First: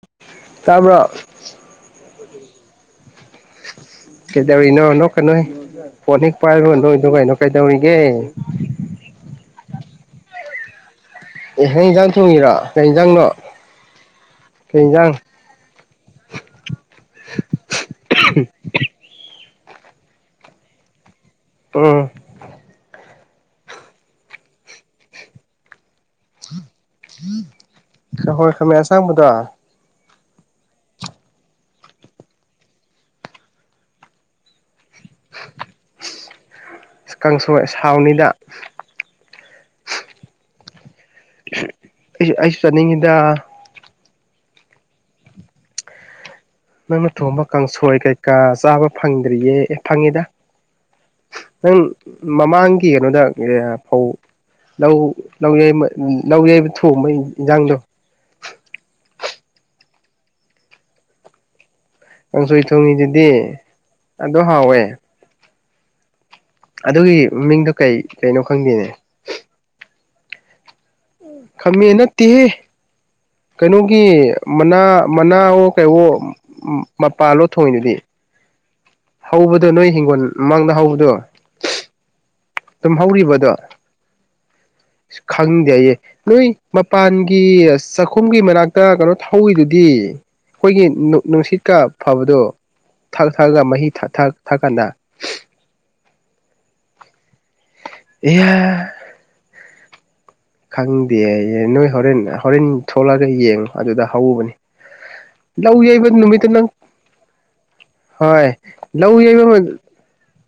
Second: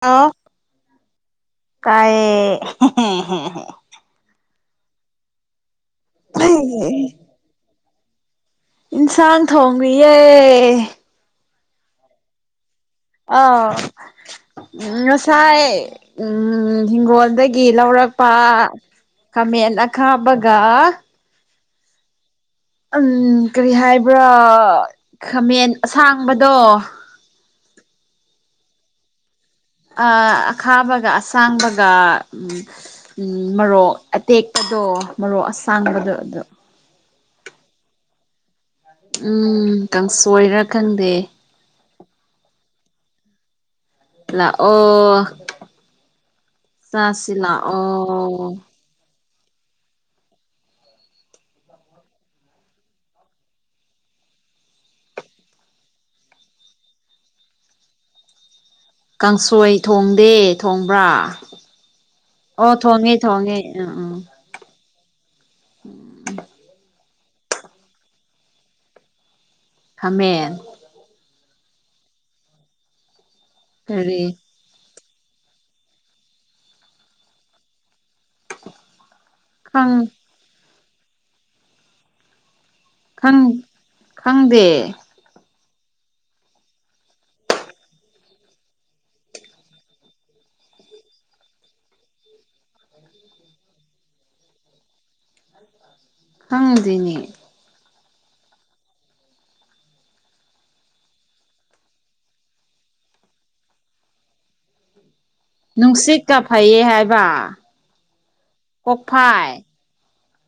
hello ꯇꯥꯕ꯭ꯔꯣ ꯇꯥꯏꯌꯦ ꯀꯩꯗꯧꯔꯤꯅꯣ ꯅꯣꯛꯀꯅꯣꯍꯦ ꯐꯣꯟ ꯍꯦꯛ ꯄꯥꯏꯕꯒ ꯅꯣꯛꯢꯗꯣꯀꯩꯅꯣ ꯀꯩꯗꯧꯔꯤꯒꯦ ꯏꯟꯁꯥꯡ ꯊꯣꯡꯉꯤꯌꯦ ꯑꯦ ꯅꯪ ꯌꯦꯟꯖꯥꯡ ꯊꯣꯡꯉꯔꯥ ꯑ ꯀꯩ ꯏꯟꯖꯥꯡ ꯉꯁꯥꯏ ꯎꯝ ꯍꯤꯡꯒꯣꯜꯗꯒꯤ ꯂꯧꯔꯛꯄ ꯈꯥꯃꯦꯟ ꯑꯈꯥꯕꯒ ꯎꯝ ꯎꯝ ꯀꯔꯤ ꯍꯥꯏꯕ꯭ꯔꯥ ꯈꯥꯃꯦꯟ ꯑꯁꯥꯡꯕꯗꯣ ꯍ ꯍꯣꯏ ꯈꯪꯃꯦꯟ ꯑꯁꯥꯡꯕꯗꯣ ꯑꯈꯥꯕꯒ ꯑꯁꯥꯡꯕꯒ ꯎ ꯃꯔꯣꯛ ꯑꯇꯦꯛꯄꯗꯣ ꯃꯔꯣꯛ ꯑꯁꯥꯡꯕꯗꯣ ꯑꯗꯣ ꯀꯥꯡꯁꯣꯏ ꯁꯥꯎꯅꯤꯗ ꯎꯝ ꯀꯥꯡꯁꯣꯏꯔꯥ ꯈꯪꯗꯦ ꯑꯩ ꯑꯩꯁꯨ ꯆꯠꯅꯤꯡꯉꯤꯗ ꯂꯥꯑꯣ ꯅꯪꯅ ꯊꯣꯡꯕ ꯀꯥꯡꯁꯣꯏ ꯀꯩꯀꯥ ꯂꯥꯛꯑꯣ ꯆꯥꯕ ꯐꯪꯗ꯭ꯔꯤꯌꯦ ꯐꯪꯉꯤꯗ ꯅꯪ ꯃꯃꯥꯡꯒꯤ ꯀꯩꯅꯣꯗ ꯐꯧ ꯂꯧ ꯂꯧ ꯌꯩꯕ ꯂꯧ ꯌꯩꯕ ꯊꯣꯡꯕꯩ ꯏꯟꯖꯥꯡꯗꯣ ꯀꯥꯡꯁꯣꯏ ꯊꯣꯡꯗꯦ ꯊꯣꯡꯕ꯭ꯔꯥ ꯑꯣ ꯊꯣꯡꯉꯦ ꯊꯣꯡꯉꯦ ꯎꯝ ꯎꯝ ꯑꯗꯨ ꯍꯥꯎꯋꯦ [inaudible] ꯑꯗꯨꯒꯤ ꯃꯤꯡꯗꯣ ꯀꯩ ꯀꯩꯅꯣ ꯈꯪꯗꯦꯅꯦ ꯈꯥꯃꯦꯟ ꯈꯝꯃꯦ ꯅꯠꯇꯦꯍꯦ ꯀꯩꯅꯣꯒꯤ ꯀꯔꯤ ꯃꯅꯥ ꯃꯅꯥꯑꯣ ꯀꯩꯋꯣ ꯃꯄꯥꯜꯂꯣ ꯊꯣꯡꯏꯗꯨꯗꯤ ꯍꯧꯕꯗꯣ ꯅꯣꯏ ꯈꯪ ꯍꯤꯡꯒꯣꯜ ꯃꯃꯥꯡꯗ ꯍꯧꯕꯗꯣ ꯇꯨꯝ ꯈꯪ ꯍꯧꯔꯤꯕꯣꯗꯣ ꯈꯪꯗꯦ ꯈꯪꯗꯦ ꯑꯩꯌꯦ ꯅꯣꯏ ꯃꯄꯥꯟꯒꯤ ꯆꯥꯛꯈꯨꯝꯒꯤ ꯃꯅꯥꯛꯇ ꯀꯩꯅꯣ ꯍꯧꯏꯗꯨꯗꯤ ꯑꯩꯈꯣꯏꯒꯤ ꯅꯨꯡꯁꯤꯠꯀ ꯐꯕꯗꯣ ꯊꯛ ꯊꯥꯛꯑꯒ ꯃꯍꯤ ꯊꯛ ꯊꯛ ꯀꯥꯟꯗ [inaudible] ꯈꯪꯗꯤꯅꯦ ꯑꯌꯥ ꯈꯪꯗꯦ ꯍꯥꯌꯦ ꯅꯣꯏ ꯍꯣꯔꯦꯟ ꯍꯣꯔꯦꯟ ꯊꯣꯛꯂꯛꯒ ꯌꯦꯡꯉꯣ ꯑꯗꯨꯗ ꯍꯧꯕꯅꯤ ꯂꯧ ꯌꯩꯕ ꯅꯨꯡꯁꯤꯠꯀ ꯅꯨꯃꯤꯠꯇ ꯅꯪ ꯐꯩꯌꯦ ꯍꯥꯏꯕ ꯍꯣꯏ ꯂꯧ ꯌꯩꯕ ꯀꯣꯛꯐꯥꯏ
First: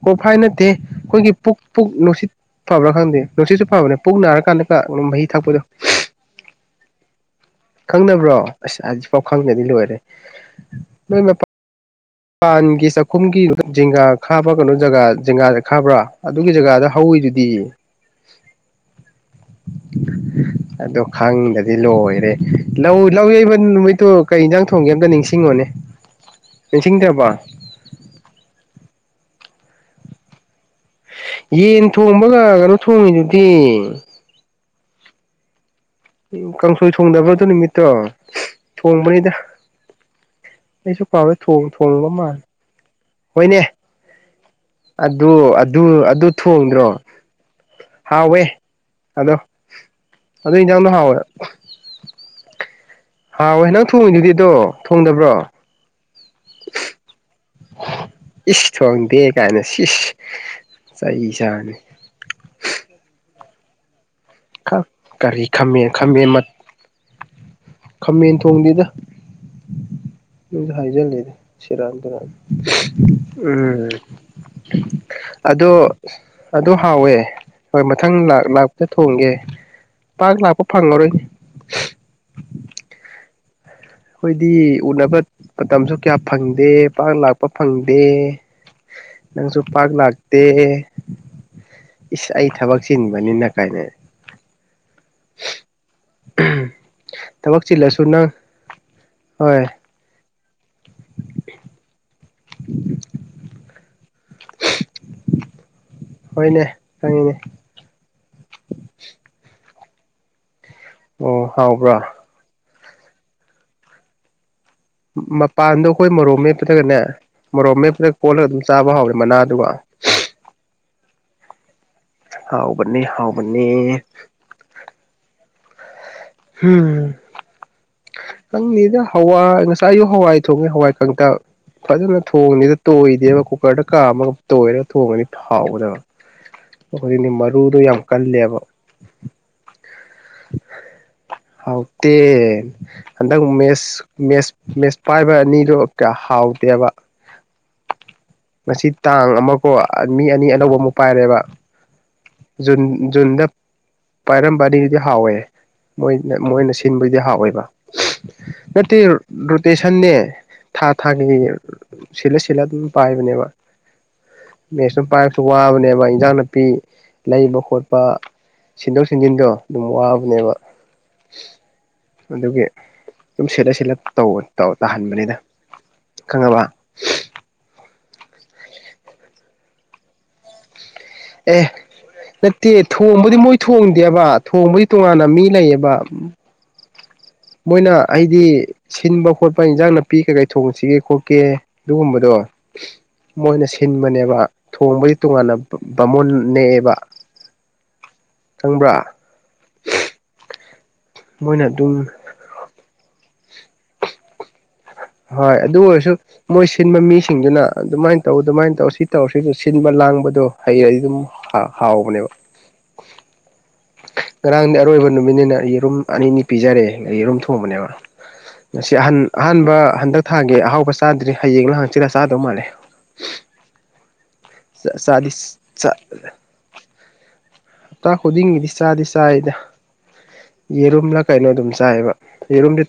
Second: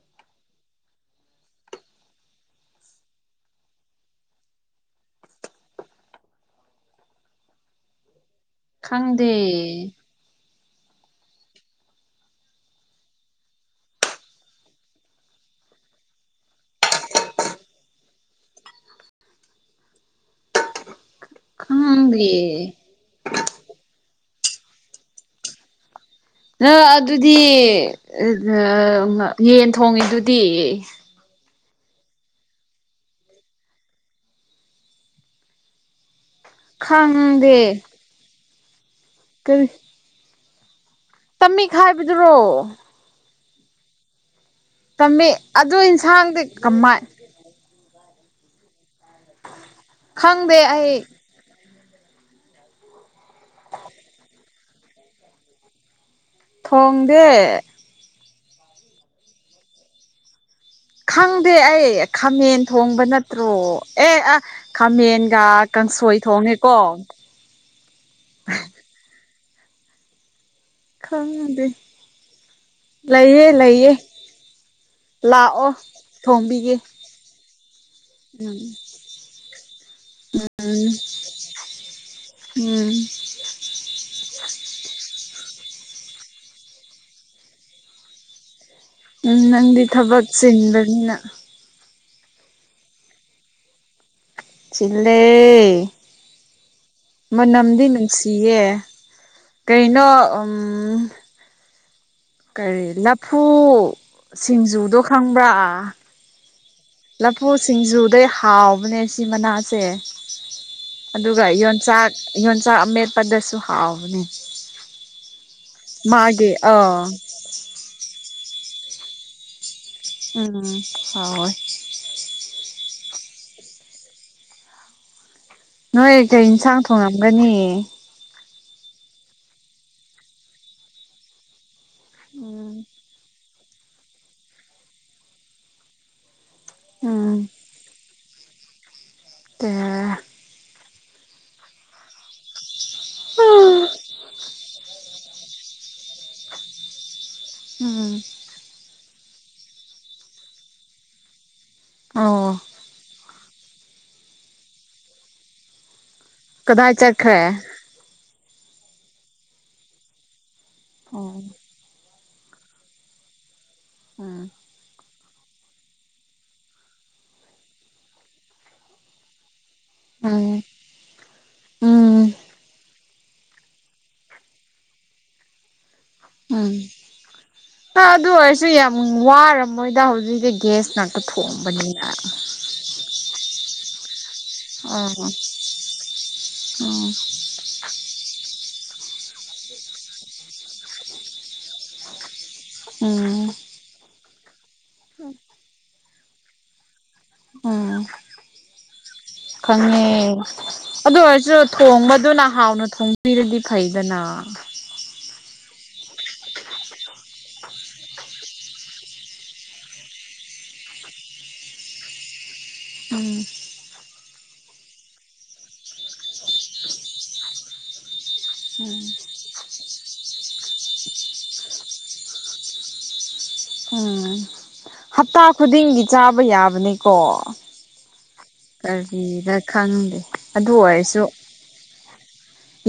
ꯀꯣꯐꯥꯏ ꯅꯠꯇꯦ ꯑꯩꯈꯣꯏꯒꯤ ꯄꯨꯛ ꯄꯨꯛ ꯅꯨꯡꯁꯤꯠ ꯐꯕ꯭ꯔꯥ ꯈꯪꯗꯦ ꯅꯨꯡꯁꯤꯁꯨ ꯐꯕꯅꯦ ꯄꯨꯛ ꯅꯥꯔ ꯀꯥꯟꯗ ꯇꯥ ꯃꯍꯤ ꯊꯛꯄꯗꯣ ꯈꯪꯅꯕ꯭ꯔꯣ ꯑꯁ ꯑꯁꯤꯄꯥꯎ ꯈꯪꯗꯦ ꯈꯪꯗꯗꯤ ꯂꯣꯏꯔꯦ ꯅꯣꯏ ꯃꯇ ꯄꯥꯟꯒꯤ ꯆꯥꯛꯈꯨꯝꯒꯤ ꯖꯤꯡꯒꯥ ꯈꯥꯕ ꯀꯩꯅꯣ ꯖꯤꯡꯒꯥ ꯖꯤꯡꯒꯥꯗ ꯈꯪꯕ꯭ꯔꯥ ꯑꯗꯨꯒꯤ ꯖꯒꯥꯗ ꯍꯧꯏꯗꯨꯗꯤ ꯄꯤ [inaudible] ꯑꯗꯣ ꯈꯪꯗꯗꯤ ꯈꯪꯗꯦ ꯂꯣꯏꯔꯦ ꯂꯧ ꯂꯧ ꯌꯩꯕ ꯅꯨꯃꯤꯠꯇꯨ ꯀꯩ ꯏꯟꯖꯥꯡ ꯊꯣꯡꯒꯦ ꯑꯝꯇ ꯅꯤꯡꯁꯤꯡꯉꯣꯅꯦ ꯅꯪ ꯅꯤꯡꯁꯤꯡꯗ꯭ꯔꯕꯣ ꯑꯗꯨꯗꯤ ꯑꯥ ꯌꯦꯟ ꯊꯣꯡꯉꯤꯗꯨꯗꯤ ꯌꯦꯟ ꯊꯣꯡꯕꯒ ꯀꯩꯅꯨ ꯊꯣꯡꯉꯤꯗꯨꯗꯤ ꯀꯥꯡꯁꯣꯏ ꯊꯣꯡꯗꯕ꯭ꯔ ꯑꯗꯨ ꯈꯪꯗꯦ ꯅꯨꯃꯤꯠꯇꯣ ꯊꯣꯡꯕꯅꯤꯗ [inaudible] ꯑꯩꯁꯨ ꯀꯥꯎꯏ ꯊꯣꯡ ꯇꯝꯃꯤꯛ ꯊꯣꯡꯕ ꯍꯥꯏꯕꯗꯨꯔꯣ ꯃꯥꯜꯂꯤ ꯍꯣꯏꯅꯦ ꯑꯗꯨ ꯇꯝꯃꯤꯛ ꯑꯗꯨ ꯑꯗꯨ ꯏꯟꯁꯥꯡꯗꯤ ꯊꯣꯡꯗ꯭ꯔꯣ ꯀꯃꯥꯏ ꯍꯥꯎꯋꯦ ꯑꯗꯣ ꯈꯪꯗꯦ ꯑꯗꯨ ꯏꯟꯖꯥꯡꯗꯣ ꯑꯩ ꯍꯥꯎꯋꯦ ꯍꯥꯎ ꯑꯦ ꯅꯪ ꯊꯣꯡꯉꯤꯗꯨꯗꯤ ꯑꯗꯣ ꯊꯣꯡꯗꯕ꯭ꯔꯣ ꯊꯣꯡꯗꯦ ꯏꯁ ꯊꯣꯡꯗꯦ ꯀꯥꯏꯅ ꯁꯤꯁ ꯆꯩ ꯈꯪꯗꯦ ꯆꯥꯅꯤ ꯑꯩ ꯈꯥꯃꯦꯟ ꯊꯣꯡꯕ ꯅꯠꯇ꯭ꯔꯣ ꯑꯦ ꯑꯥ ꯈꯥꯃꯦꯟꯒ ꯀꯔꯤ ꯈꯥꯃꯦꯟ ꯀꯥꯡꯁꯣꯏ ꯈꯥꯃꯦꯟ ꯊꯣꯡꯉꯦꯀꯣ ꯈꯥꯃꯦꯟ ꯑꯗꯨꯁꯨ ꯍꯥꯏꯖꯂꯤ ꯈꯪꯗꯦ ꯁꯦꯔꯥꯟ ꯇꯨꯔꯥꯟ ꯂꯩꯌꯦ ꯎꯝ ꯂꯩꯌꯦ ꯂꯥꯛꯑꯣ ꯑꯗꯣ ꯑꯗꯨ ꯊꯣꯡꯕꯤꯒꯦ ꯍꯥꯎꯋꯦ ꯍꯣꯏ ꯃꯊꯪ ꯂꯥꯛ ꯎꯝ ꯂꯥꯛꯄ ꯊꯣꯡꯒꯦ ꯄꯥꯛ ꯂꯥꯛꯄ ꯎꯝ ꯐꯪꯉꯔꯣꯏ ꯎꯝ ꯑꯩꯈꯣꯏꯗꯤ ꯎꯅꯕ ꯃꯇꯝꯁꯨ ꯀꯌꯥ ꯐꯪꯗꯦ ꯄꯥꯛ ꯂꯥꯛꯄ ꯐꯪꯗꯦ ꯎꯝ ꯅꯪꯁꯨ ꯅꯪꯗꯤ ꯄꯥꯛ ꯊꯕꯛ ꯂꯥꯛꯇꯦ [unintelligible] ꯏꯁ ꯑꯩ ꯊꯕꯛ ꯆꯤꯟꯕꯅꯤꯅ ꯀꯥꯏꯅ ꯆꯤꯟꯂꯦ ꯊꯕꯛ ꯃꯅꯝꯗꯤ ꯆꯤꯜꯂꯁꯨ ꯅꯪ ꯅꯨꯡꯁꯤꯌꯦ ꯍꯣꯏ ꯀꯩ ꯅ‌ꯣ ꯎꯝ [inaudible] ꯀꯔꯤ ꯂꯐꯨ ꯁꯤꯡꯖꯨꯗꯣ ꯈꯪꯕ꯭ꯔꯥ ꯍ‌ꯣꯏꯅꯦ ꯂꯐꯨ ꯁꯤꯡꯖꯨꯗ ꯍꯥꯎꯕꯅꯦ ꯁꯤ ꯃꯅꯥꯁꯦ ꯑꯗꯨꯒ ꯑꯣ ꯍꯥꯎꯕ꯭ꯔꯣ ꯌꯣꯟꯆꯥꯛ ꯌꯣꯟꯆꯥꯛ ꯑꯃꯦꯠꯄꯗꯁꯨ ꯍꯥꯎꯕꯅ‌ꯦ ꯃꯄꯥꯟꯗꯣ ꯑꯩꯈꯣꯏ ꯃꯣꯔ‌ꯣꯛ ꯃꯦꯞꯄꯗꯒꯅꯦ ꯃꯣꯔ‌ꯣꯛ ꯃꯦꯞꯄꯗ ꯀꯣꯜꯂꯒ ꯑꯗꯨꯝ ꯆꯥꯕ ꯍꯥꯎꯋꯦ ꯃꯅꯥꯗꯨꯒ ꯎꯝ ꯍꯥꯎꯌ‌ꯦ ꯍꯥꯎꯕꯅ‌ꯦ ꯍꯥꯎꯕꯅ‌ꯦ ꯅꯣꯏ ꯀꯩ ꯏꯟꯁꯥꯡ ꯊꯣꯡꯉꯝꯒꯅꯤ ꯈꯪꯗ‌ꯦꯗ ꯍꯋꯥꯏ ꯉꯁꯥꯏꯁꯨ ꯍꯋꯥꯏ ꯊꯣꯡꯉꯦ ꯍꯋꯥꯏ ꯀꯪꯇꯛ ꯐꯖꯅ ꯊꯣꯡꯉꯤꯗ ꯎꯝ ꯇꯣꯏꯗꯦꯕ ꯀ‌ꯣ ꯀꯨꯀꯔꯗ ꯀꯥꯝꯃꯒ ꯇꯣꯏꯔꯒ ꯊꯣꯡꯉꯗꯤ ꯍꯥꯎꯒꯗꯕ ꯑꯩꯈ‌ꯣꯏꯗꯤ ꯎꯝ ꯃꯔꯨ ‌ꯗ‌ꯣ ꯌꯥꯝ ꯀꯜꯂꯦꯕ [unintelligible] ꯍꯥꯎꯇꯦ ꯍꯟꯗꯛ ꯃꯦꯁ ꯃꯦꯁ ꯃꯦꯁ ꯄꯥꯏꯕ ꯑꯅꯤꯗ‌ꯣ ꯀꯌꯥ ꯍꯥꯎꯇ‌ꯦꯕ ꯎꯝ ꯉꯁꯤ ꯇꯥꯡ ꯑꯃꯀꯣ ꯃꯤ ꯑꯅꯤ ꯑꯅꯧꯕ ꯑꯃꯨꯛ ꯄꯥꯏꯔꯦꯕ ꯑꯣ ꯖꯨꯟ ꯖꯨꯟꯗ ꯄꯥꯏꯔꯝꯕ ꯑꯅꯤꯗꯨꯗꯤ ꯍꯥꯎꯋꯦ ꯃꯣꯏꯅ ꯃꯣꯏꯅ ꯀꯗꯥꯏ ꯁꯤꯟꯕꯁꯤꯗꯤ ꯆꯠꯈ꯭ꯔꯦ ꯍꯥꯎꯋꯦꯕ ꯅꯠꯇꯦ ꯔꯣꯇꯦꯁꯟꯅꯦ ꯊꯥ ꯊꯥꯒꯤ ꯑꯣ ꯁꯤꯜꯂ ꯁꯤꯜꯂ ꯑꯗꯨꯝ ꯄꯥꯏꯕꯅꯦꯕ ꯎꯝ ꯃꯦꯛꯁꯅ ꯄꯥꯏꯕꯁ‌ꯦ ꯋꯥꯕꯅꯦꯕ ꯏꯟꯖꯥꯡ ꯅꯥꯄꯤ ꯂꯩꯕ ꯈꯣꯠꯄ ꯁꯤꯟꯗꯣꯛ ꯁꯤꯟꯖꯤꯟꯗꯣ ꯑꯗꯨꯝ ꯋꯥꯕꯅꯦꯕ ꯎꯝ ꯎꯝ ꯑꯗꯨꯒꯤ ꯁꯨꯝ ꯁꯦꯜꯂ ꯁꯦꯜꯂ ꯇꯧ ꯇꯥꯍꯟꯕꯅꯤꯗ ꯈꯪꯉꯕ ꯎꯝ ꯅꯪ ꯑꯗꯨ ꯑꯣꯏꯔꯁꯨ ꯌꯥꯝ ꯋꯥꯔꯝꯃꯣꯏꯗ ꯍꯧꯖꯤꯛꯇꯤ ꯒ꯭ꯌꯥꯁꯅ ꯅ ꯊꯣꯡꯕꯅꯤꯅ ꯗꯦ ꯊꯣꯡꯕꯗꯤ ꯃꯣꯏ ꯊꯣꯡꯗꯦꯕ ꯊꯣꯡꯕꯩ ꯇꯣꯉꯥꯟꯅ ꯃꯤ ꯂꯩꯌꯦꯕ ꯑꯣ ꯃꯣꯏꯅ ꯍꯥꯏꯗꯤ ꯁꯤꯟꯕ ꯈꯣꯠꯄ ꯏꯟꯖꯥꯡ ꯅꯥꯄꯤ ꯀꯩ ꯀꯩ ꯊꯣꯡꯁꯤꯒꯦ ꯈꯣꯠꯀꯦ ꯑꯗꯨꯒꯨꯝꯕꯗꯣ ꯎꯝ ꯃꯣꯏꯅ ꯁꯤꯟꯕꯅꯦꯕ ꯊꯣꯡꯕꯩꯗꯤ ꯇꯣꯉꯥꯟꯅ ꯕꯥꯃꯣꯟ ꯅꯦꯛꯑꯦꯕ ꯎꯝ ꯈꯪꯕ꯭ꯔꯥ ꯈꯪꯉꯦ ꯑꯗꯨ ꯑꯣꯏꯔꯁꯨ ꯃꯣꯏꯅ ꯑꯗꯨꯝ ꯊꯣꯡꯕꯗꯨꯅ ꯍꯥꯎꯅ ꯊꯣꯡ ꯕꯤꯔꯗꯤ ꯐꯩꯗꯅ ꯍꯣꯏ ꯑꯗꯨ ꯑꯣꯏꯔꯁꯨ ꯃꯣꯏ ꯁꯤꯟꯕ ꯃꯤꯁꯤꯡꯗꯨꯅ ꯑꯗꯨꯃꯥꯏꯅ ꯇꯧ ꯑꯗꯨꯃꯥꯏꯅ ꯇꯧ ꯁꯤ ꯇꯧꯔꯁꯤ ꯁꯤꯟꯕ ꯂꯥꯡꯕꯗꯣ ꯍꯩꯔꯗꯤ ꯑꯗꯨꯝ ꯍꯥ ꯍꯥꯎꯕꯅꯦꯕ ꯎꯝ ꯉꯔꯥꯡꯗꯤ ꯑꯔꯣꯏꯕ ꯅꯨꯃꯤꯠꯅꯤꯅ ꯌꯦꯔꯨꯝ ꯑꯅꯤꯅꯤ ꯄꯤꯖꯔꯦ ꯌꯦꯔꯨꯝ ꯊꯣꯡꯕꯅꯦꯕ ꯉꯁꯤ ꯎꯝ ꯑꯍꯟ ꯑꯍꯥꯟꯕ ꯍꯟꯗꯛ ꯊꯥꯒꯤ ꯑꯍꯥꯎꯕ ꯆꯥꯗ꯭ꯔꯤ ꯍꯌꯦꯡꯔ ꯍꯪꯆꯤꯠꯂ ꯆꯥꯗꯧ ꯃꯥꯜꯂꯦ ꯎꯝ ꯆꯥꯗꯤ ꯍꯞꯇꯥ ꯈꯨꯗꯤꯡꯒꯤ ꯆꯥꯛ ꯆꯥꯕ ꯌꯥꯕꯅꯤꯀꯣ ꯈꯨꯗꯤꯡꯒꯤꯗꯤ ꯆꯥꯗꯤ ꯆꯥꯏꯗ ꯀꯔꯤꯔꯥ ꯈꯪꯗꯦ ꯑꯗꯨ ꯑꯣꯏꯔꯁꯨ ꯌꯦꯔꯨꯝꯂ ꯀꯩꯅꯣ ꯑꯗꯨꯝ ꯆꯥꯏꯌꯦꯕ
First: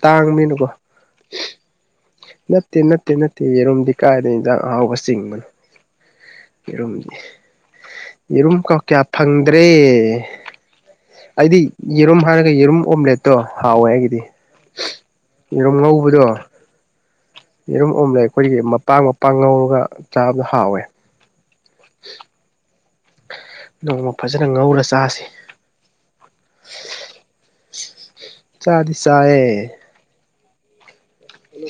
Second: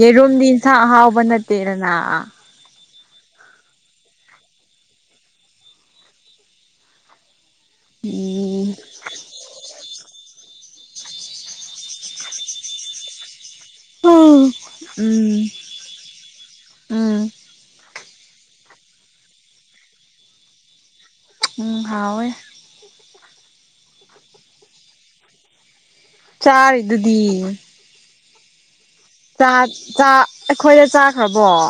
ꯌꯦꯔꯨꯝꯗꯤ ꯏꯟꯁꯥꯡ ꯑꯍꯥꯎꯕ ꯅꯠꯇꯦꯗꯅ ꯅꯠꯇꯦ ꯅꯠꯇꯦ ꯅꯠꯇꯦ ꯌꯦꯔꯨꯝꯗꯤ ꯀꯥꯏꯗꯩ ꯏꯟꯖꯥꯡ ꯑꯍꯥꯎꯕ ꯆꯤꯡꯕꯅ‌ꯣ ꯌ‌ꯦꯔꯨꯝꯗꯤ ꯎꯝ ꯌ‌ꯦꯔꯨꯝ ꯀꯥ ꯀꯌꯥ ꯐꯪꯗ꯭ꯔꯦ ꯑꯩꯗꯤ ꯌꯦꯔꯨꯝ ꯍꯥꯏꯔꯒ ꯌꯦꯔꯨꯝ ꯑꯣꯝꯂꯦꯠꯇꯣ ꯍꯥꯎꯋꯦ ꯑꯩꯒꯤꯗꯤ ꯎꯝ ꯎꯝ ꯌꯦꯔꯨꯝ ꯉꯧꯕꯗꯣ ꯎꯝ ꯌꯦꯔꯨꯝ ꯑꯣꯝꯂ‌ꯦꯠ ꯑꯩꯈꯣꯏꯒꯤ ꯃꯄꯥꯡ ꯃꯄꯥꯡ ꯉꯧꯔꯒ ꯆꯥꯕꯗ‌ꯣ ꯍꯥꯎꯋꯦ ꯎꯝ ꯍꯥꯎꯋ‌ꯦ ꯅꯣꯡꯃ ꯐꯖꯅ ꯉꯧꯔ ꯆꯥꯁꯤ ꯆꯥꯔꯤꯗꯨꯗꯤ ꯆꯥꯗꯤ ꯆꯥꯏꯌꯦ ꯆ ꯆ ꯑꯈꯣꯏꯗ ꯆꯥꯛ ꯕ‌ꯣ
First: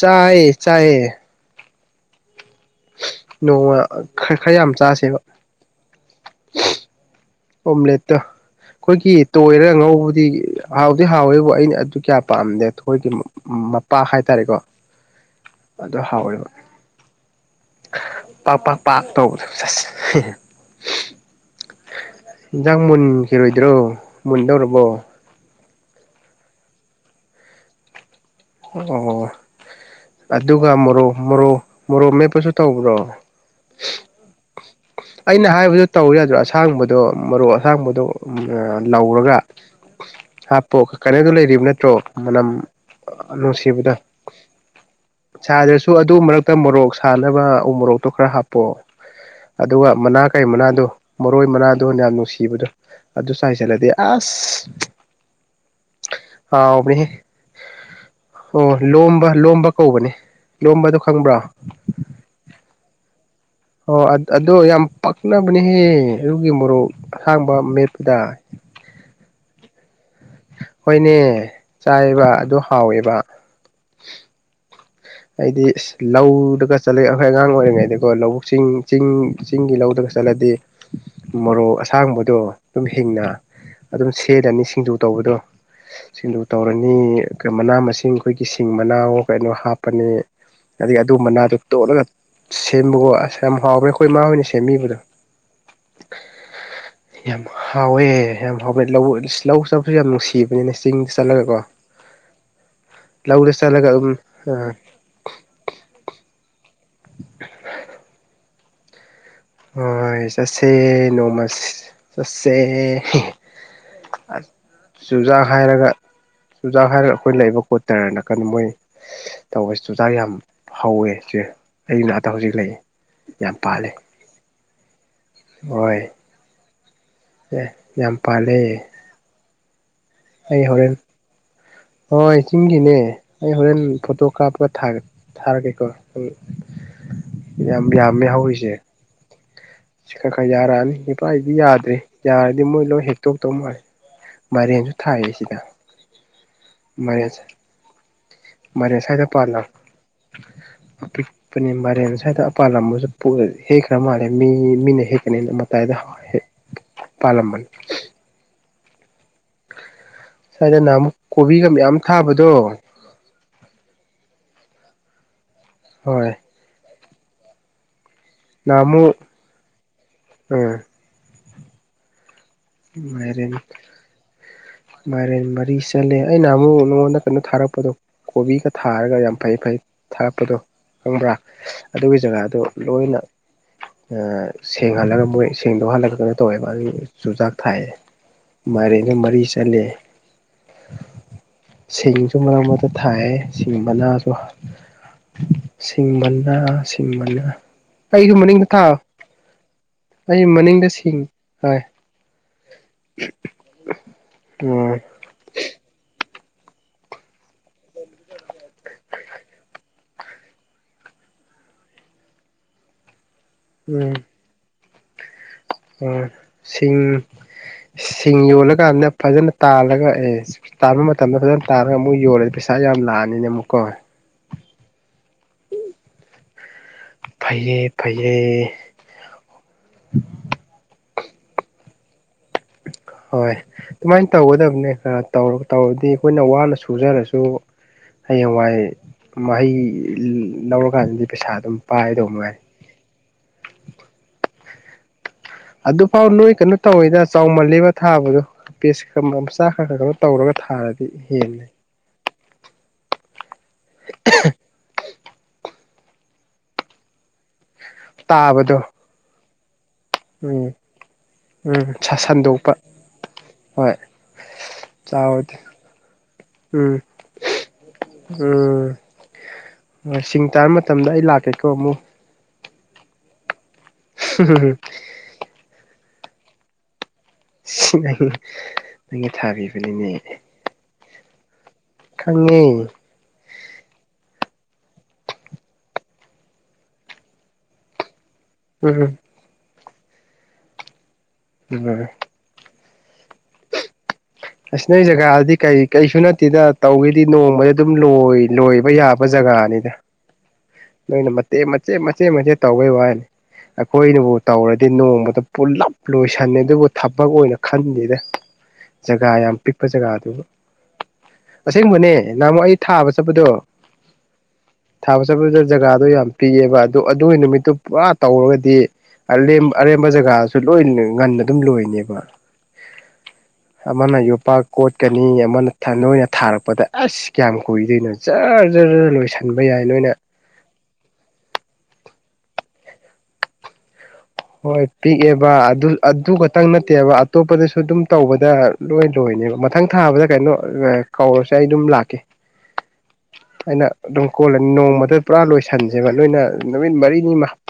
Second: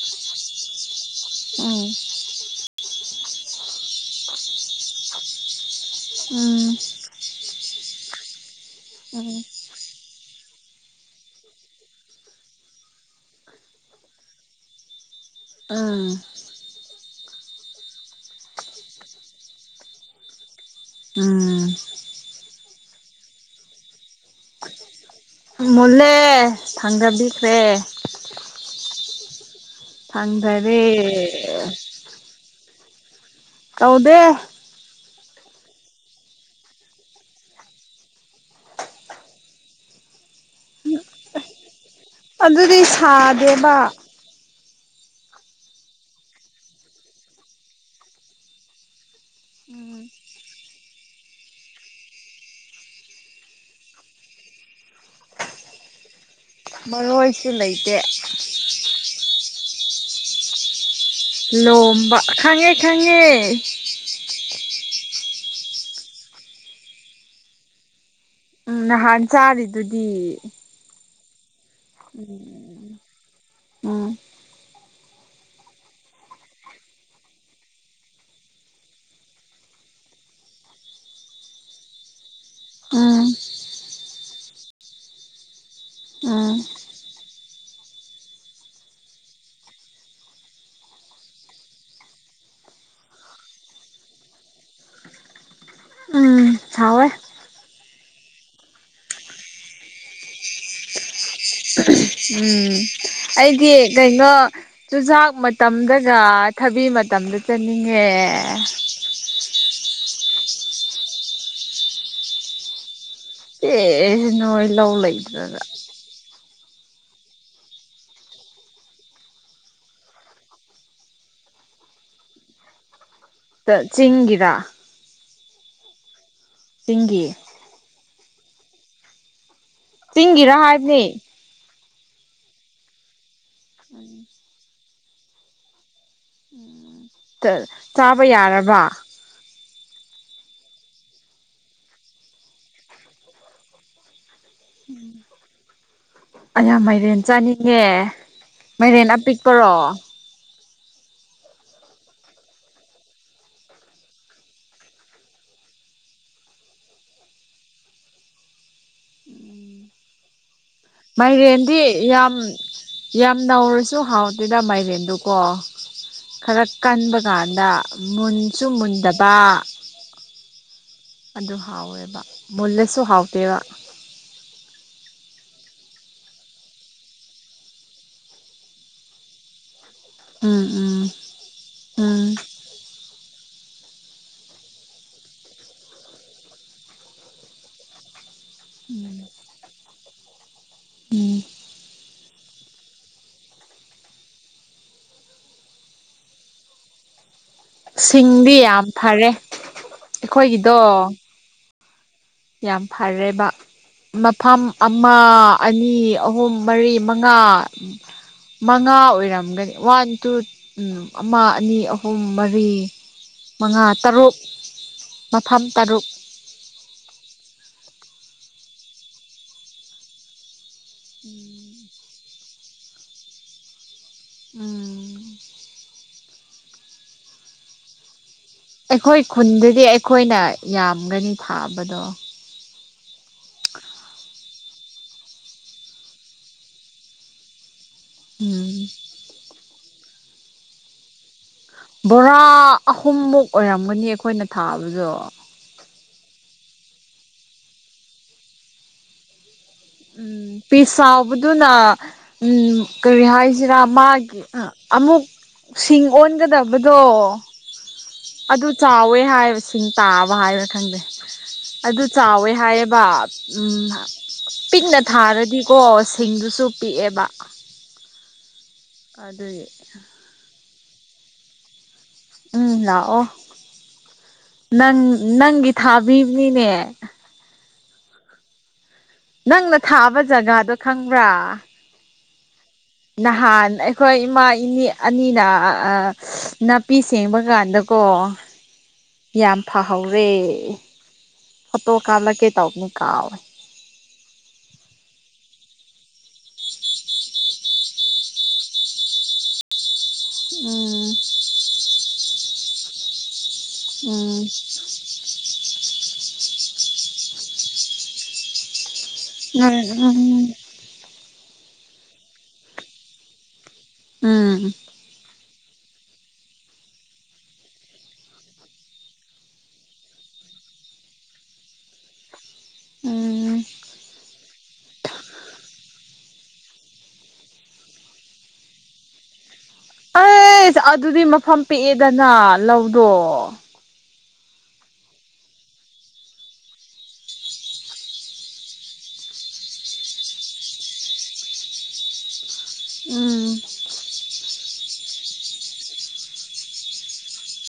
ꯆꯥꯏꯌꯦ ꯆꯥꯏꯌꯦ [unintelligible] ꯎꯝ ꯅꯣꯡꯃ ꯈꯔ ꯈꯔ ꯌꯥꯝ ꯆꯥꯁꯦꯕ ꯎꯝ ꯑꯣꯝꯂꯦꯠꯇ‌ꯣ ꯑꯩꯈꯣꯏꯒꯤ ꯇꯣꯏꯔ ꯉꯧꯕꯗꯤ ꯍꯥꯎꯗꯤ ꯍꯥꯎꯋꯦꯕꯨ ꯑꯩꯅ ꯑꯗꯨ ꯀꯌꯥ ꯄꯥꯝꯗꯦ ꯊ‌ꯣꯏꯒꯤ ꯃꯄꯥ ꯍꯥꯏꯇꯥꯔꯦꯀꯣ ꯑꯗꯨ ꯎꯝ ꯍꯥꯎꯋꯦꯕ ꯄꯥꯛ ꯄꯥꯛ ꯄꯥꯛ ꯇꯧꯕꯗꯣ ꯎꯝ ꯏꯟꯖꯥꯡ ꯃꯨꯟꯈꯤꯔꯣꯏꯗ꯭ꯔꯣ ꯃꯨꯟꯗꯧꯔꯕꯣ ꯃꯨꯜꯂꯦ ꯊꯥꯡꯗꯕꯤꯈ꯭ꯔꯦ ꯑꯣ ꯑꯗꯨꯒ ꯊꯥꯡꯗꯔꯦ ꯃꯣꯔꯣꯛ ꯃꯣꯔꯣꯛ ꯃꯣꯔꯣꯛ ꯃꯦꯞꯄꯁꯨ ꯇꯧꯕ꯭ꯔꯣ ꯇꯧꯗꯦ ꯑꯩꯅ ꯍꯥꯏꯕꯗꯨ ꯇꯧꯔꯝꯦ ꯑꯁꯥꯡꯕꯗꯣ ꯃꯔꯣꯛ ꯑꯁꯥꯡꯕꯗꯣ ꯂꯧꯔꯒ ꯍꯥꯞꯄꯣ ꯀꯩꯅꯣꯗꯣ ꯂꯩꯔꯤꯕ ꯅꯠꯇ꯭ꯔꯣ ꯃꯅꯝ ꯑꯗꯨꯗꯤ ꯁꯥꯗꯦꯕ ꯅꯨꯡꯁꯤꯕꯗ‌ꯣ ꯁꯥꯗ꯭ꯔꯁꯨ ꯑꯗꯨ ꯃꯔꯛꯇ ꯃꯣꯔꯣꯛ ꯁꯥꯅꯕ ꯎ ꯃꯣꯔꯣꯛꯇꯣ ꯈꯔ ꯍꯥꯞꯄ‌ꯣ ꯑꯗꯨꯒ ꯎꯝ ꯃꯅꯥ ꯀꯔꯤ ꯃꯅꯥꯗꯣ ꯃꯔꯣꯏ ꯃꯅꯥꯗꯣ ꯌꯥꯝ ꯅꯨꯡꯁꯤꯕꯗꯣ ꯑꯗꯨ ꯆꯥꯏꯁꯤꯜꯂꯗꯤ ꯑꯁ ꯍꯥꯎꯕꯅꯦꯍꯦ ꯃꯔꯣꯏꯁꯨ ꯂꯩꯇꯦ ꯑꯣ ꯂꯣꯝꯕ ꯂꯣꯝꯕ ꯀꯧꯕꯅꯦ ꯂꯣꯝꯕꯗꯣ ꯈꯪꯕ꯭ꯔꯣ ꯂꯣꯝꯕ ꯈꯪꯉꯦ ꯈꯪꯉꯦ ꯑꯣ ꯑꯗꯣ ꯌꯥꯝ ꯄꯛꯅꯕꯅꯦꯍꯦ ꯑꯗꯨꯨꯒꯤ ꯃꯣꯔꯣꯛ ꯑꯁꯥꯡꯕ ꯃꯦꯠꯄꯗ ꯎꯝ ꯅꯍꯥꯟ ꯆꯥꯔꯤꯗꯨꯗꯤ ꯍꯣꯏꯅꯦ ꯆꯥꯏꯕ ꯑꯗꯨ ꯍꯥꯎꯋꯦꯕ ꯎꯝ ꯑꯩꯗꯤ ꯂꯧꯗꯒ ꯆꯠꯂ‌ꯦ ꯑꯩꯈꯣꯏ ꯑꯉꯥꯡ ꯑꯣꯏꯔꯤꯉꯩꯗꯀꯣ ꯂꯧꯕꯨꯛ ꯆꯤꯡ ꯆꯤꯡ ꯆꯤꯡꯒꯤ ꯂꯧꯗꯒ ꯆꯠꯂꯗꯤ [unintelligible] ꯃꯣꯔꯣꯛ ꯑꯁꯥꯡꯕꯗꯣ ꯑꯗꯨꯝ ꯎꯝ ꯎꯝ ꯍꯤꯡꯅ ꯑꯗꯨꯝ ꯁꯦꯠꯂꯅꯤ ꯁꯤꯡꯖꯨ ꯇꯧꯕꯗꯣ ꯁꯤꯡꯖꯨ ꯎꯝ ꯇꯧꯔ ꯅꯤ ꯀꯩ ꯃꯅꯥ ꯃꯁꯤꯡ ꯑꯩꯈꯣꯏꯒꯤ ꯁꯤꯡ ꯃꯅꯥꯋ‌ꯣ ꯀꯩꯅꯣ ꯍꯥꯞꯄꯅꯤ ꯑꯗꯒꯤ ꯑꯗꯨ ꯃꯅꯥꯗ‌ꯣ ꯇꯣꯠꯂꯒ ꯁꯦꯝꯕꯒꯣ ꯑꯁ ꯌꯥꯝ ꯍꯥꯎꯕꯅ‌ꯦ ꯑꯩꯈꯣꯏ ꯏꯃꯥ ꯍꯣꯏꯅ ꯁꯦꯝꯕꯤꯕꯗꯣ ꯎꯝ ꯊꯥꯎꯋꯦ ꯌꯥꯝ ꯍꯥꯎꯋꯦ ꯌꯥꯝ ꯍꯥꯎꯕꯅ ꯂꯧ ꯏꯁ ꯂꯧ ꯆꯠꯄꯁꯨ ꯌꯥꯝ ꯅꯨꯡꯁꯤꯕꯅꯤꯅ‌ꯦ ꯆꯤꯡꯗ ꯆꯠꯂꯒ ꯀꯣ ꯎꯝ ꯂꯧꯗ ꯑꯩꯗꯤ ꯑꯗꯨꯝ ꯀꯩꯅꯣ ꯆꯨꯖꯥꯛ ꯃꯇꯝꯗꯒ ꯊꯕꯤ ꯃꯇꯝꯗ ꯆꯠꯅꯤꯡꯉꯦ ꯍꯣꯏ ꯆꯠꯁꯦ ꯅꯣꯡꯃ ꯆꯠꯁꯦ ꯑꯦ ꯅꯣꯏ ꯂꯧ ꯆꯨꯖꯥꯛ ꯂꯩꯗ꯭ꯔꯒ ꯍꯥꯏꯔꯒ ꯆꯨꯖꯥꯛ ꯍꯥꯏꯔꯒ ꯑꯩꯈꯣꯏ ꯂꯩꯕ ꯀꯣꯠꯇꯔ ꯅꯥꯀꯥꯟꯗ ꯃꯣꯏ ꯇꯧꯕꯁꯤ ꯆꯨꯆꯥꯛ ꯌꯥꯝ ꯍꯧꯋꯦ ꯍꯧꯖꯤꯛꯁꯦ ꯑꯩꯒꯤ ꯑꯥꯛꯗ ꯍꯧꯖꯤꯛ ꯂꯩ ꯆꯤꯒꯤꯔ ꯍꯣꯏ ꯆꯤꯡꯒꯤ ꯑꯦ ꯌꯥꯝ ꯄꯥꯜꯂꯌꯦ ꯆꯤꯡꯒꯤꯔꯥ ꯍꯥꯏꯕꯅꯦ ꯍꯣꯏ ꯆꯤꯡꯒꯤꯅꯦ ꯑꯩ ꯍꯣꯔꯦꯟ ꯐꯣꯇꯣ ꯀꯥꯞꯄꯒ ꯊꯥꯔꯛꯒꯦꯀꯣ ꯎꯝ ꯌꯥꯝ ꯆꯥꯕ ꯌꯥꯝꯃꯦ ꯍꯧꯔꯤꯁꯦ ꯌꯥꯔꯕ ꯁꯤ ꯈꯔ ꯈꯔ ꯌꯥꯔꯛꯑꯅꯤ ꯏꯄꯥꯥꯒꯤꯗꯤ ꯌꯥꯗ꯭ꯔꯦ ꯌꯥꯔꯗꯤ ꯃꯣꯏ ꯂꯣꯏ ꯍꯦꯛꯇꯣꯛꯇꯧ ꯃꯥꯂꯦ ꯃꯥ ꯊꯥꯏꯌꯦ ꯁꯤꯗ ꯑꯩꯅ ꯃꯥꯏꯔꯦꯟ ꯃꯥꯏꯔꯦꯟꯁꯦ ꯆꯥꯅꯤꯡꯉꯦ ꯃꯥꯏꯔꯦꯟ ꯑꯄꯤꯛꯄꯔꯣ ꯑꯄꯤꯛꯕ ꯃꯥꯏꯔꯦꯟ ꯑꯥꯁ꯭ꯋꯥꯏꯗ ꯄꯥꯜꯂꯝꯕꯁꯨ ꯍꯦꯛꯈ꯭ꯔ ꯃꯥꯜꯂꯦ ꯃꯤ ꯃꯤꯅ ꯍꯦꯛꯀꯅꯤꯅ ꯃꯇꯥꯏꯗ [inaudible] ꯄꯥꯜꯂꯝꯕꯅꯦ ꯎꯝ ꯁꯥꯏꯗ ꯅꯍꯥꯟꯃꯨꯛ ꯀꯣꯕꯤꯒ ꯃꯌꯥꯝ ꯌꯥꯝ ꯊꯥꯕꯗꯣ ꯌꯥꯝ ꯅꯧꯔꯁꯨ ꯍꯥꯎꯗꯣꯏꯗ ꯃꯥꯏꯔꯦꯟꯗꯨꯀꯣ ꯍꯣꯏ ꯈꯔ ꯀꯟꯕ ꯀꯥꯟꯗ ꯃꯨꯟꯁꯨ ꯅꯍꯥꯟꯃꯨꯛ ꯃꯨꯟꯗꯕ ꯎꯝ ꯑꯗꯨ ꯍꯥꯎꯋꯦꯕ ꯃꯨꯜꯂꯁꯨ ꯃꯥꯏꯔꯦꯟ ꯍꯥꯎꯇꯦꯕ ꯃꯥꯏꯔꯦꯟ ꯃꯔꯤ ꯆꯠꯂꯦ ꯑꯩꯅ ꯑꯃꯨꯛ ꯅꯉꯣꯟꯗ ꯀꯩꯅꯣ ꯊꯥꯔꯛꯄꯗꯣ ꯀꯣꯕꯤꯒ ꯊꯥꯔꯒ ꯌꯥꯝ ꯐꯩ ꯐꯩ ꯊꯥꯔꯛꯄꯗꯣ ꯎꯝ ꯎꯝ ꯈꯪꯕ꯭ꯔꯥ ꯑꯗꯨꯒꯤ ꯎꯝ ꯖꯒꯥꯗꯨ ꯂꯣꯏꯅ ꯁꯦꯡ ꯍꯜꯂꯒ ꯃꯣꯏ ꯁꯦꯡꯗꯣꯛ ꯍꯜꯂꯒ ꯀꯩꯅꯣ ꯇꯧꯋꯦꯕ ꯑꯗꯨꯒꯤ ꯆꯨꯖꯥꯛ ꯐꯥꯏ ꯃꯦꯏꯔꯦꯟ ꯃꯔꯤ ꯆꯠꯂꯦ ꯎꯝ ꯁꯤꯡꯁꯨ ꯃꯔꯛ ꯃꯔꯛꯇ ꯊꯥꯏꯌꯦ ꯁꯤꯡ ꯃꯅꯥꯁꯨ ꯁꯤꯡꯕꯅ ꯁꯤꯡꯕꯅ ꯑꯩꯁꯨ ꯁꯤꯡꯗꯤ ꯃꯅꯤꯡꯗ ꯊꯥ ꯌꯥꯝ ꯐꯔꯦ ꯑꯩꯒꯤ ꯃꯅꯤꯡꯗ ꯑꯩꯈꯣꯏꯒꯤꯗꯣ ꯁꯤꯡ ꯍꯣꯏ ꯌꯥꯝ ꯐꯔꯦꯕ ꯃꯐꯝ ꯎꯝ ꯑꯃ ꯑꯅꯤ ꯑꯍꯨꯝ ꯃꯔꯤ ꯃꯉꯥ ꯃꯉꯥ ꯑꯣꯏꯔꯝꯒꯅꯤ ꯋꯥꯟ ꯇꯨ ꯎꯝ ꯑꯃ ꯑꯅꯤ ꯑꯍꯨꯝ ꯃꯔꯤ ꯃꯉꯥ ꯎꯝ ꯇꯔꯨꯛ ꯃꯐꯝ ꯇꯔꯨꯛ ꯎꯝ ꯁꯤꯡ ꯁꯤꯡ ꯌꯣꯜꯂꯀꯥꯟꯗ ꯐꯖꯅ ꯇꯥꯜꯂꯒ ꯑꯦ ꯇꯥꯟꯕ ꯃꯇꯝꯗ ꯐꯖꯅ ꯇꯥꯜꯂꯒ ꯑꯃꯨꯛ ꯌꯣꯜꯂꯗꯤ ꯄꯩꯁꯥ ꯌꯥꯝ ꯂꯥꯛꯑꯅꯤꯅ ꯑꯃꯨꯛꯀꯣ ꯎꯝ ꯐꯩꯌꯦ ꯐꯩꯌꯦ ꯑꯩꯈꯣꯏ ꯈꯨꯟꯗꯗꯤ ꯑꯩꯈꯣꯏꯅ ꯌꯥꯝꯒꯅꯤ ꯊꯥꯕꯗꯣ ꯍꯣꯏ ꯑꯗꯨꯃꯥꯏꯅ ꯇꯧꯒꯗꯕꯅꯦ ꯈꯔ ꯇꯧꯔꯗꯤ ꯑꯩꯈꯣꯏꯅ ꯋꯥꯅ ꯁꯨꯖꯔꯁꯨ ꯍꯌꯦꯡꯋꯥꯏ ꯎꯝ ꯃꯍꯩ ꯂꯧꯔꯀꯥꯟꯗꯗꯤ ꯄꯩꯁꯥ ꯑꯗꯨꯝ ꯄꯥꯏꯗꯧ ꯕꯣꯔꯥ ꯃꯉꯥꯏ ꯑꯍꯨꯝꯃꯨꯛ ꯑꯣꯏꯔꯝꯒꯅꯤ ꯑꯩꯈꯣꯏꯅ ꯊꯥꯕꯗꯣ ꯑꯗꯨꯐꯥꯎ ꯅꯣꯏ ꯀꯩꯅꯣ ꯇꯧꯏꯗ ꯆꯥꯎꯃꯜꯂꯤꯕ ꯊꯥꯕꯗꯣ ꯄꯤꯁ ꯃꯆꯥ ꯈꯔ ꯈꯔ ꯇꯧꯔꯒ ꯎꯝ ꯄꯤꯁ ꯊꯥꯔꯗꯤ ꯍꯦꯂꯦ ꯆꯥꯎꯕꯗꯨꯅ ꯎꯝ ꯀꯔꯤ ꯍꯥꯏꯁꯤꯔ ꯃꯥꯒꯤ ꯑꯃꯨꯛ ꯁꯤꯡ ꯑꯣꯟꯒꯗꯕꯗꯣ ꯑꯗꯨ ꯇꯥꯕꯗꯣ ꯆꯥꯎꯋꯦ ꯍꯥꯏꯕꯁꯦ ꯏꯁꯤꯡ ꯇꯥꯕ ꯍꯥꯏꯔꯥ ꯎꯝ ꯈꯪꯗꯦ ꯎꯝ ꯑꯗꯨ ꯆꯥꯎꯋꯦ ꯁꯟꯗꯣꯛꯄ ꯍꯥꯏꯌꯦꯕ ꯍꯣꯏ ꯄꯤꯛꯅ ꯆꯥꯎꯔꯗꯤ ꯊꯥꯔꯗꯤꯀꯣ ꯁꯤꯡꯗꯨꯁꯨ ꯎꯝ ꯄꯤꯛꯑꯦꯕ ꯑꯗꯨꯒꯤ ꯎꯝ ꯁꯤꯡ ꯇꯥꯕ ꯃꯇꯝꯗ ꯑꯩ ꯂꯥꯛꯀꯦꯀꯣ ꯑꯃꯨꯛ ꯎꯝ ꯂꯥꯛꯑꯣ ꯅꯪ ꯅꯪꯒꯤ ꯊꯥꯕꯤꯕꯅꯤꯅꯦ [inaudible] ꯅꯪꯅ ꯊꯥꯕ ꯊꯥꯕꯤꯕꯅꯤꯅꯦ ꯖꯒꯥꯗꯣ ꯈꯪꯕ꯭ꯔꯥ ꯈꯪꯉꯤ ꯅꯍꯥꯟ ꯑꯩꯈꯣꯏ ꯏꯃꯥ ꯏꯅꯦ ꯑꯅꯤꯅ ꯑ ꯅꯥꯄꯤ ꯁꯦꯡꯕ ꯀꯥꯟꯗꯀꯣ ꯎꯝ ꯌꯥꯝ ꯐꯍꯧꯔꯦ ꯐꯣꯇꯣ ꯎꯝ ꯀꯥꯞꯂꯛꯀꯦ ꯇꯧꯕꯅꯤ ꯀꯥꯎꯋꯦ ꯑꯁ ꯅꯣꯏ ꯖꯒꯥꯗꯤ ꯀꯩ ꯀꯩꯁꯨ ꯅꯠꯇꯦꯗ ꯇꯧꯒꯦꯗꯤ ꯅꯣꯡꯃꯗ ꯑꯗꯨꯝ ꯂꯣꯏ ꯂꯣꯏꯕ ꯌꯥꯕ ꯖꯒꯥꯅꯤꯗ ꯎꯝ ꯅꯣꯏꯅ ꯃꯇꯦꯛ ꯃꯆꯦꯠ ꯃꯆꯦꯠ ꯃꯆꯦꯠ ꯇꯧꯕꯩ ꯋꯥꯅꯤ ꯑꯩꯈꯣꯏꯅꯕꯨ ꯎꯝ ꯇꯧꯔꯗꯤ ꯅꯣꯡꯃꯗ ꯄꯨꯜꯂꯞ ꯂꯣꯏꯁꯟꯂꯦ ꯑꯗꯨꯕꯨ ꯊꯕꯛ ꯑꯣꯏꯅ ꯈꯟꯗꯦꯗ ꯖꯒꯥ ꯌꯥꯝ ꯄꯤꯛꯄ ꯎꯝ ꯖꯒꯥꯗꯨ ꯑꯁꯦꯡꯕꯅꯦ ꯅꯍꯥꯟꯃꯨꯛ ꯑꯩ ꯊꯥꯕ ꯆꯠꯄꯗꯣ ꯎꯝ ꯊꯥꯕ ꯆꯠꯄꯗꯨꯗ ꯖꯒꯥꯗꯣ ꯌꯥꯝ ꯄꯤꯛꯑꯦꯕ ꯑꯗꯨ ꯑꯗꯨꯒꯤ ꯅꯨꯃꯤꯠꯇꯨ ꯄꯨꯔꯥ ꯇꯧꯔꯒꯗꯤ ꯑꯔꯦꯝ ꯑꯔꯦꯝꯕ ꯖꯒꯥꯁꯨ ꯂꯣꯏ ꯉꯟꯅ ꯑꯗꯨꯝ ꯂꯣꯏꯅꯦꯕ ꯎꯝ ꯑꯃꯅ ꯌꯣꯄꯥꯛ ꯀꯣꯠꯀꯅꯤ ꯑꯃꯅ ꯅꯣꯏꯅ ꯊꯥꯔꯛꯄꯗ ꯑꯁ ꯀꯌꯥꯝ ꯀꯨꯏꯗꯣꯏꯅꯣ ꯖꯔ ꯖꯔ ꯖꯔ ꯂꯣꯏꯁꯤꯟꯕ ꯌꯥꯏ ꯅꯣꯏꯅ ꯑꯩꯁ ꯑꯗꯨꯗꯤ ꯃꯐꯝ ꯄꯤꯛꯑꯦꯗꯅ ꯂꯧꯗꯣ ꯍꯣꯏ ꯄꯤꯛꯑꯦꯕ ꯑꯗꯨ ꯑꯗꯨ ꯈꯛꯇꯪ ꯅꯠꯇꯦꯕ ꯑꯇꯣꯞꯄꯗꯁꯨ ꯑꯗꯨꯝ ꯇꯧꯕꯗ ꯂꯣꯏ ꯂꯣꯏꯅꯦꯕ ꯃꯊꯪ ꯊꯥꯕꯗ ꯀꯩꯅꯣ ꯀꯧꯔꯁꯦ ꯑꯩ ꯑꯗꯨꯝ ꯂꯥꯛꯀꯦ ꯎꯝ ꯍꯥꯏꯅ ꯑꯗꯨꯝ ꯀꯣꯜꯂꯅꯤ ꯅꯣꯡꯃꯗ ꯄꯨꯔꯥ ꯂꯣꯏꯁꯟꯁꯦꯕ ꯅꯣꯏꯅ ꯅꯨꯃꯤꯠ ꯃꯔꯤꯅꯤ